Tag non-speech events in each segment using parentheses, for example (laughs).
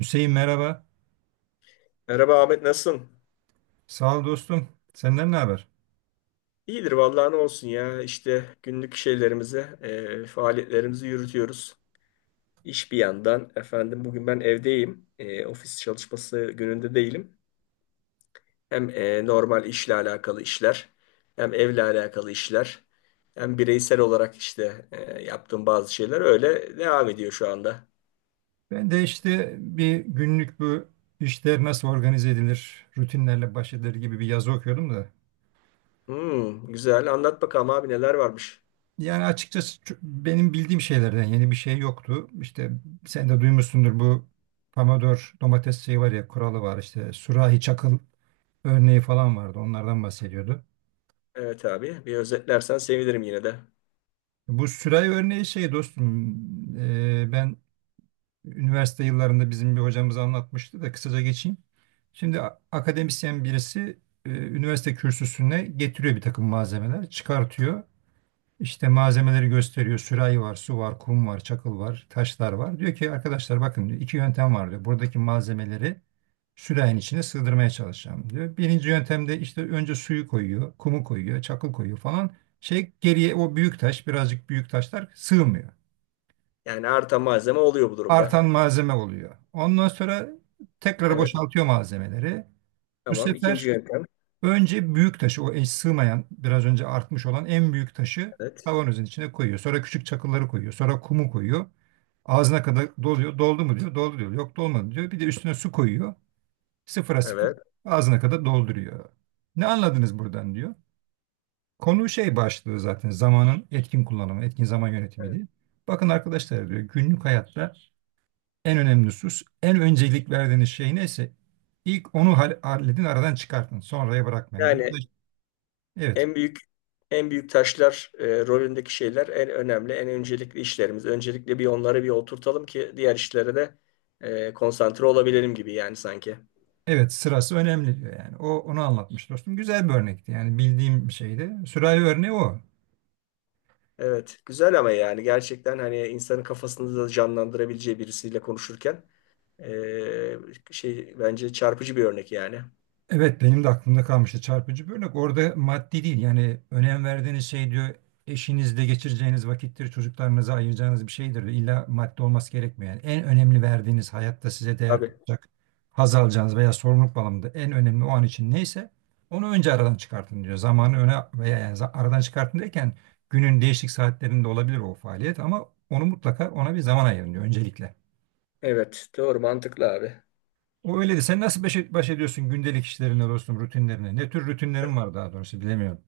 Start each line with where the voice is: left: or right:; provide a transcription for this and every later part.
right: Hüseyin merhaba.
left: Merhaba Ahmet, nasılsın?
right: Sağ ol dostum. Senden ne haber?
left: İyidir vallahi, ne olsun ya, işte günlük şeylerimizi, faaliyetlerimizi yürütüyoruz. İş bir yandan efendim, bugün ben evdeyim. Ofis çalışması gününde değilim. Hem normal işle alakalı işler, hem evle alakalı işler, hem bireysel olarak işte yaptığım bazı şeyler öyle devam ediyor şu anda.
right: Ben de işte bir günlük bu işler nasıl organize edilir, rutinlerle baş edilir gibi bir yazı okuyordum da.
left: Hmm, güzel, anlat bakalım abi, neler varmış.
right: Yani açıkçası benim bildiğim şeylerden yeni bir şey yoktu. İşte sen de duymuşsundur bu Pomodoro domates şeyi var ya kuralı var işte sürahi çakıl örneği falan vardı onlardan bahsediyordu.
left: Evet abi, bir özetlersen sevinirim yine de.
right: Bu sürahi örneği şey dostum ben üniversite yıllarında bizim bir hocamız anlatmıştı da kısaca geçeyim. Şimdi akademisyen birisi üniversite kürsüsüne getiriyor bir takım malzemeler, çıkartıyor. İşte malzemeleri gösteriyor. Sürahi var, su var, kum var, çakıl var, taşlar var. Diyor ki arkadaşlar bakın diyor iki yöntem var diyor. Buradaki malzemeleri sürahinin içine sığdırmaya çalışacağım diyor. Birinci yöntemde işte önce suyu koyuyor, kumu koyuyor, çakıl koyuyor falan. Şey geriye o büyük taş, birazcık büyük taşlar sığmıyor
left: Yani artan malzeme oluyor bu
right: artan
left: durumda.
right: malzeme oluyor. Ondan sonra tekrar
left: Evet.
right: boşaltıyor malzemeleri. Bu
left: Tamam. İkinci
right: sefer
left: yöntem.
right: önce büyük taşı, o eş sığmayan, biraz önce artmış olan en büyük taşı
left: Evet.
right: kavanozun içine koyuyor. Sonra küçük çakılları koyuyor. Sonra kumu koyuyor. Ağzına kadar doluyor. Doldu mu diyor. Doldu diyor. Yok dolmadı diyor. Bir de üstüne su koyuyor. Sıfıra sıfır
left: Evet.
right: ağzına kadar dolduruyor. Ne anladınız buradan diyor. Konu şey başlığı zaten zamanın etkin kullanımı, etkin zaman yönetimi
left: Evet.
right: diye. Bakın arkadaşlar diyor günlük hayatta en önemli husus, en öncelik verdiğiniz şey neyse ilk onu halledin, aradan çıkartın. Sonraya bırakmayın. Burada
left: Yani
right: evet.
left: en büyük en büyük taşlar rolündeki şeyler en önemli, en öncelikli işlerimiz. Öncelikle bir onları bir oturtalım ki diğer işlere de konsantre olabilelim gibi yani, sanki.
right: Evet, sırası önemli diyor yani. O onu anlatmış dostum. Güzel bir örnekti. Yani bildiğim bir şeydi. Sürahi örneği o.
left: Evet, güzel, ama yani gerçekten hani insanın kafasını da canlandırabileceği birisiyle konuşurken e, şey, bence çarpıcı bir örnek yani.
right: Evet benim de aklımda kalmıştı çarpıcı bir örnek. Orada maddi değil yani önem verdiğiniz şey diyor eşinizle geçireceğiniz vakittir, çocuklarınıza ayıracağınız bir şeydir. İlla maddi olması gerekmiyor. Yani en önemli verdiğiniz hayatta size değer
left: Abi.
right: katacak, haz alacağınız veya sorumluluk bağlamında en önemli o an için neyse onu önce aradan çıkartın diyor. Zamanı öne veya yani aradan çıkartın derken günün değişik saatlerinde olabilir o faaliyet ama onu mutlaka ona bir zaman ayırın diyor öncelikle.
left: Evet, doğru, mantıklı abi.
right: O öyle de sen nasıl baş ediyorsun gündelik işlerine dostum rutinlerine? Ne tür rutinlerin var daha doğrusu bilemiyorum.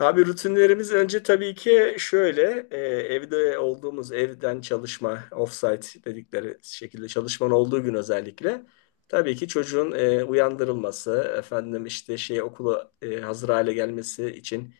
left: Abi, rutinlerimiz önce tabii ki şöyle evde olduğumuz, evden çalışma offsite dedikleri şekilde çalışmanın olduğu gün özellikle tabii ki çocuğun uyandırılması, efendim işte şey, okula hazır hale gelmesi için,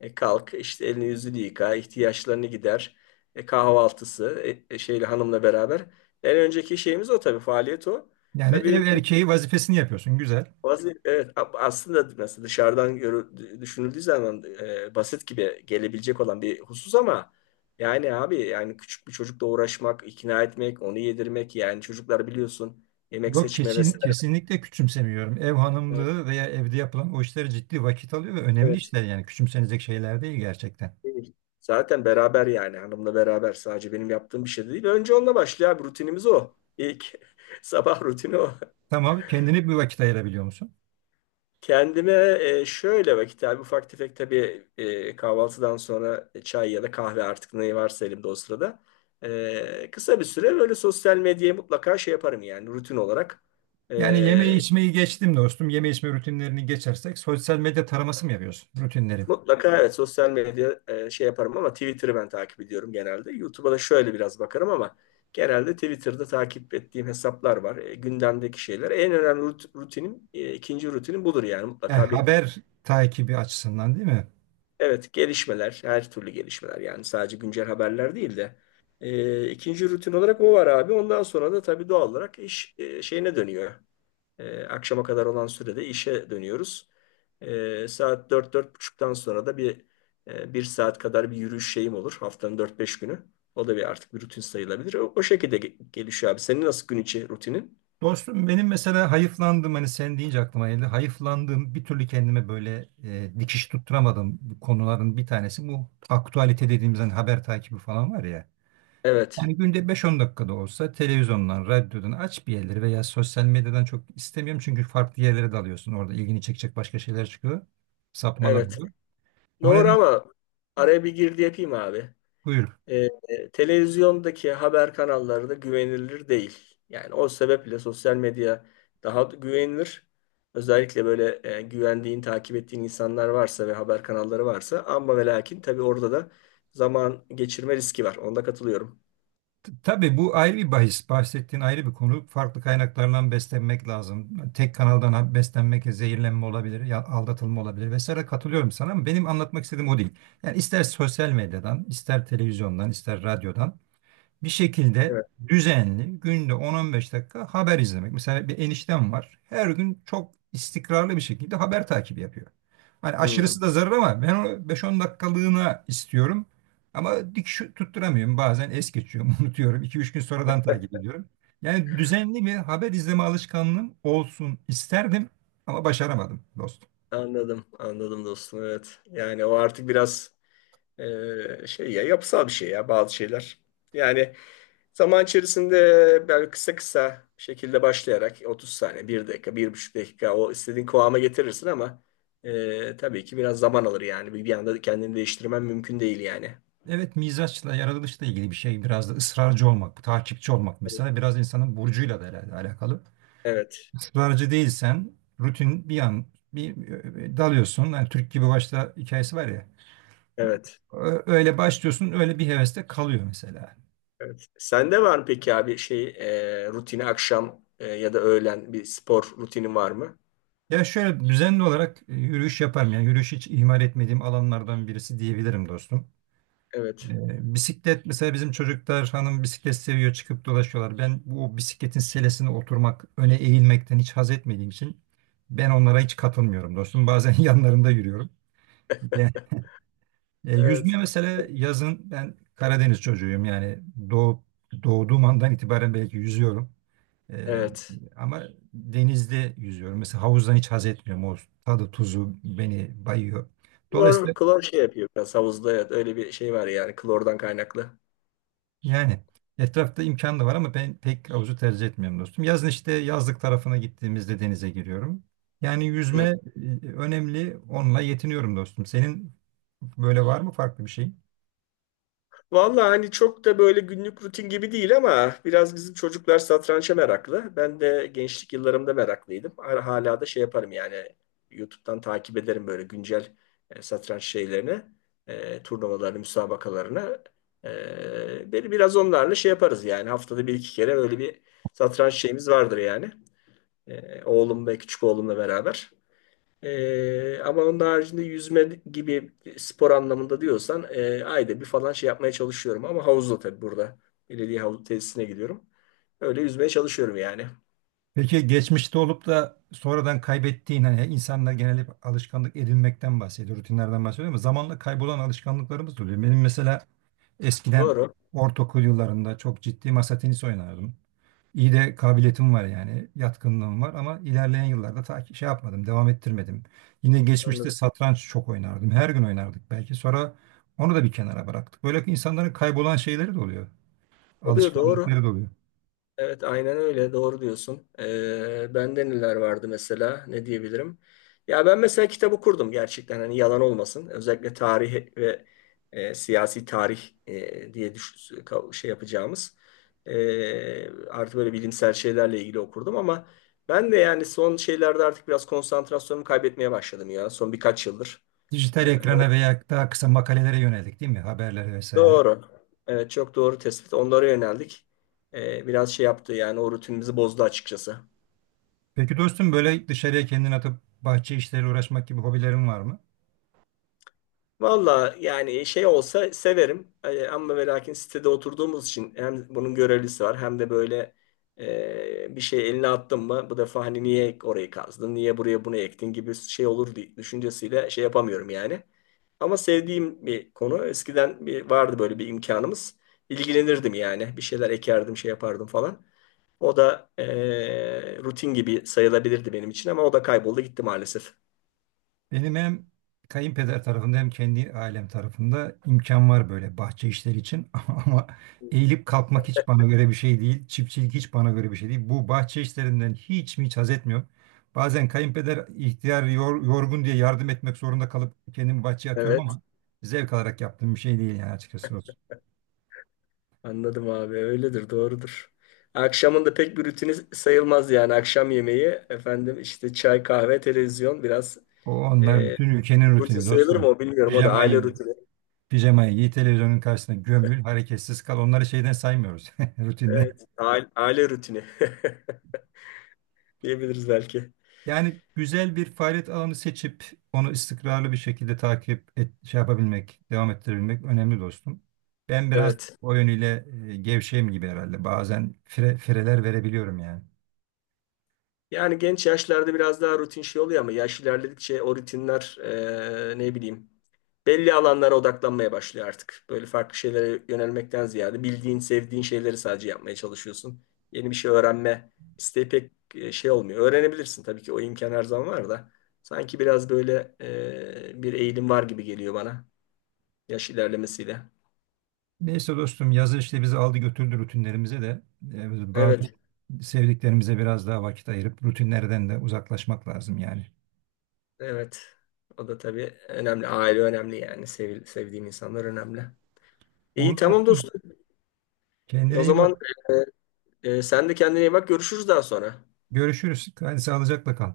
left: kalk, işte elini yüzünü yıka, ihtiyaçlarını gider, kahvaltısı, şeyle, hanımla beraber en önceki şeyimiz o, tabii faaliyet o.
right: Yani ev
left: Tabii bu
right: erkeği vazifesini yapıyorsun güzel.
left: bazı, evet aslında mesela dışarıdan düşünüldüğü zaman basit gibi gelebilecek olan bir husus ama yani abi, yani küçük bir çocukla uğraşmak, ikna etmek, onu yedirmek, yani çocuklar biliyorsun, yemek
right: Yok
left: seçme
right: kesin
left: vesaire.
right: kesinlikle küçümsemiyorum. Ev
left: Evet,
right: hanımlığı veya evde yapılan o işler ciddi vakit alıyor ve önemli
left: evet.
right: işler yani küçümsenecek şeyler değil gerçekten.
left: Değil. Zaten beraber, yani hanımla beraber, sadece benim yaptığım bir şey de değil. Önce onunla başlıyor abi, rutinimiz o. İlk (laughs) sabah rutini o.
right: Tamam kendine bir vakit ayırabiliyor musun?
left: Kendime şöyle vakit abi, ufak tefek tabii, kahvaltıdan sonra çay ya da kahve artık, ne varsa elimde o sırada. Kısa bir süre böyle sosyal medyaya mutlaka şey yaparım yani, rutin olarak.
right: Yani yemeği
left: E,
right: içmeyi geçtim dostum. Yeme içme rutinlerini geçersek sosyal medya taraması mı yapıyorsun rutinleri?
left: Mutlaka evet, sosyal medya şey yaparım ama Twitter'ı ben takip ediyorum genelde. YouTube'a da şöyle biraz bakarım ama genelde Twitter'da takip ettiğim hesaplar var. Gündemdeki şeyler. En önemli rutinim, ikinci rutinim budur yani,
right: E,
left: mutlaka bir.
right: haber takibi açısından değil mi?
left: Evet, gelişmeler, her türlü gelişmeler, yani sadece güncel haberler değil de ikinci rutin olarak o var abi. Ondan sonra da tabii doğal olarak iş şeyine dönüyor. Akşama kadar olan sürede işe dönüyoruz. Saat dört, dört buçuktan sonra da bir bir saat kadar bir yürüyüş şeyim olur. Haftanın dört beş günü. O da bir, artık bir rutin sayılabilir. O şekilde gelişiyor abi. Senin nasıl gün içi rutinin?
right: Dostum benim mesela hayıflandığım hani sen deyince aklıma geldi. Hayıflandığım bir türlü kendime böyle dikiş tutturamadığım konuların bir tanesi bu aktualite dediğimiz hani haber takibi falan var ya.
left: Evet,
right: Yani günde beş on dakikada olsa televizyondan, radyodan aç bir yerleri veya sosyal medyadan çok istemiyorum. Çünkü farklı yerlere dalıyorsun. Orada ilgini çekecek başka şeyler çıkıyor. Sapmalar
left: evet.
right: oluyor. O
left: Doğru,
right: nedenle
left: ama araya bir girdi yapayım abi.
right: buyur.
left: Televizyondaki haber kanalları da güvenilir değil. Yani o sebeple sosyal medya daha güvenilir. Özellikle böyle güvendiğin, takip ettiğin insanlar varsa ve haber kanalları varsa, ama ve lakin tabii orada da zaman geçirme riski var. Onda katılıyorum.
right: T- Tabii bu ayrı bir bahis. Bahsettiğin ayrı bir konu. Farklı kaynaklardan beslenmek lazım. Tek kanaldan beslenmek zehirlenme olabilir, aldatılma olabilir vesaire. Katılıyorum sana ama benim anlatmak istediğim o değil. Yani ister sosyal medyadan, ister televizyondan, ister radyodan bir şekilde
left: Evet.
right: düzenli günde 10-15 dakika haber izlemek. Mesela bir eniştem var. Her gün çok istikrarlı bir şekilde haber takibi yapıyor. Hani
left: Hmm,
right: aşırısı da zarar ama ben onu 5-10 dakikalığına istiyorum. Ama dik şu tutturamıyorum. Bazen es geçiyorum, (laughs) unutuyorum. İki üç gün sonradan takip ediyorum. Yani düzenli bir haber izleme alışkanlığım olsun isterdim ama başaramadım dostum.
left: anladım, anladım dostum. Evet. Yani o artık biraz şey, ya yapısal bir şey ya bazı şeyler. Yani zaman içerisinde böyle kısa kısa bir şekilde başlayarak 30 saniye, bir dakika, bir buçuk dakika o istediğin kıvama getirirsin ama tabii ki biraz zaman alır yani. Bir anda kendini değiştirmen mümkün değil yani.
right: Evet mizaçla, yaratılışla ilgili bir şey. Biraz da ısrarcı olmak, takipçi olmak mesela biraz insanın burcuyla da herhalde alakalı.
left: Evet,
right: Israrcı değilsen rutin bir an bir dalıyorsun. Yani Türk gibi başta hikayesi var ya.
left: evet,
right: Öyle başlıyorsun, öyle bir heveste kalıyor mesela.
left: evet. Sende var mı peki abi şey, rutini, akşam ya da öğlen bir spor rutinin var mı?
right: Ya şöyle düzenli olarak yürüyüş yaparım. Yani yürüyüş hiç ihmal etmediğim alanlardan birisi diyebilirim dostum.
left: Evet,
right: Bisiklet mesela bizim çocuklar hanım bisiklet seviyor çıkıp dolaşıyorlar. Ben bu bisikletin selesine oturmak, öne eğilmekten hiç haz etmediğim için ben onlara hiç katılmıyorum dostum. Bazen (laughs) yanlarında yürüyorum. Yüzme
left: evet,
right: mesela yazın ben Karadeniz çocuğuyum yani doğup doğduğum andan itibaren belki yüzüyorum. E,
left: evet.
right: ama denizde yüzüyorum. Mesela havuzdan hiç haz etmiyorum. O tadı tuzu beni bayıyor.
left: Klor,
right: Dolayısıyla
left: klor şey yapıyor biraz havuzda, evet, öyle bir şey var yani, klordan kaynaklı.
right: yani etrafta imkan da var ama ben pek havuzu tercih etmiyorum dostum. Yazın işte yazlık tarafına gittiğimizde denize giriyorum. Yani yüzme önemli. Onunla yetiniyorum dostum. Senin böyle var mı farklı bir şey?
left: Vallahi hani çok da böyle günlük rutin gibi değil ama biraz bizim çocuklar satrança meraklı. Ben de gençlik yıllarımda meraklıydım. Hala hala da şey yaparım yani, YouTube'dan takip ederim böyle güncel satranç şeylerini, turnuvalarını, müsabakalarını. Beni biraz onlarla şey yaparız yani, haftada bir iki kere böyle bir satranç şeyimiz vardır yani. Oğlum ve küçük oğlumla beraber. Ama onun haricinde yüzme gibi spor anlamında diyorsan ayda bir falan şey yapmaya çalışıyorum. Ama havuzda tabii, burada. Belediye havuz tesisine gidiyorum. Öyle yüzmeye çalışıyorum yani.
right: Peki geçmişte olup da sonradan kaybettiğin hani insanlar genel hep alışkanlık edinmekten bahsediyor, rutinlerden bahsediyor ama zamanla kaybolan alışkanlıklarımız da oluyor. Benim mesela eskiden
left: Doğru.
right: ortaokul yıllarında çok ciddi masa tenisi oynardım. İyi de kabiliyetim var yani, yatkınlığım var ama ilerleyen yıllarda ta ki şey yapmadım, devam ettirmedim. Yine geçmişte
left: Anladım.
right: satranç çok oynardım. Her gün oynardık belki. Sonra onu da bir kenara bıraktık. Böyle insanların kaybolan şeyleri de oluyor,
left: Oluyor, doğru.
right: alışkanlıkları da oluyor.
left: Evet, aynen öyle. Doğru diyorsun. Bende neler vardı mesela? Ne diyebilirim? Ya ben mesela kitap okurdum gerçekten. Hani yalan olmasın. Özellikle tarih ve siyasi tarih diye şey yapacağımız. Artık böyle bilimsel şeylerle ilgili okurdum ama ben de yani son şeylerde artık biraz konsantrasyonumu kaybetmeye başladım ya. Son birkaç yıldır. Ee,
right: Dijital ekrana veya daha kısa makalelere yönelik değil mi? Haberlere vesaire.
left: doğru. Evet, çok doğru tespit. Onlara yöneldik. Biraz şey yaptı yani, o rutinimizi bozdu açıkçası.
right: Peki dostum böyle dışarıya kendini atıp bahçe işleriyle uğraşmak gibi hobilerin var mı?
left: Valla yani şey olsa severim. Ama ve lakin sitede oturduğumuz için hem bunun görevlisi var, hem de böyle bir şey eline attın mı bu defa, hani niye orayı kazdın, niye buraya bunu ektin gibi şey olur diye düşüncesiyle şey yapamıyorum yani. Ama sevdiğim bir konu, eskiden bir vardı böyle bir imkanımız, ilgilenirdim yani, bir şeyler ekerdim şey yapardım falan. O da rutin gibi sayılabilirdi benim için ama o da kayboldu gitti maalesef.
right: Benim hem kayınpeder tarafında hem kendi ailem tarafında imkan var böyle bahçe işleri için. (laughs) Ama eğilip kalkmak hiç bana göre bir şey değil. Çiftçilik hiç bana göre bir şey değil. Bu bahçe işlerinden hiç mi hiç haz etmiyorum. Bazen kayınpeder ihtiyar yorgun diye yardım etmek zorunda kalıp kendimi bahçeye atıyorum ama zevk alarak yaptığım bir şey değil yani açıkçası.
left: Anladım abi, öyledir, doğrudur. Akşamın da pek bir rutini sayılmaz yani, akşam yemeği, efendim işte çay, kahve, televizyon biraz,
right: O anlar
left: e,
right: bütün ülkenin
left: rutin
right: rutini
left: sayılır mı
right: dostum.
left: o bilmiyorum, o da aile
right: Pijamayı,
left: rutini.
right: pijamayı giy, televizyonun karşısına gömül, hareketsiz kal. Onları şeyden saymıyoruz (laughs) rutinde.
left: Evet, aile rutini (laughs) diyebiliriz belki.
right: Yani güzel bir faaliyet alanı seçip onu istikrarlı bir şekilde takip et, şey yapabilmek, devam ettirebilmek önemli dostum. Ben biraz
left: Evet.
right: o yönüyle gevşeyim gibi herhalde. Bazen fireler verebiliyorum yani.
left: Yani genç yaşlarda biraz daha rutin şey oluyor ama yaş ilerledikçe o rutinler ne bileyim belli alanlara odaklanmaya başlıyor artık. Böyle farklı şeylere yönelmekten ziyade bildiğin, sevdiğin şeyleri sadece yapmaya çalışıyorsun. Yeni bir şey öğrenme isteği pek şey olmuyor. Öğrenebilirsin tabii ki, o imkan her zaman var da sanki biraz böyle bir eğilim var gibi geliyor bana, yaş ilerlemesiyle.
right: Neyse dostum yazı işte bizi aldı götürdü rutinlerimize de bazen
left: Evet,
right: sevdiklerimize biraz daha vakit ayırıp rutinlerden de uzaklaşmak lazım yani.
left: evet. O da tabii önemli. Aile önemli yani. Sevil- sevdiğin insanlar önemli. İyi,
right: Oldu
left: tamam
right: bakayım.
left: dostum. O
right: Kendine iyi bak.
left: zaman sen de kendine iyi bak. Görüşürüz daha sonra.
right: Görüşürüz. Hadi sağlıcakla kal.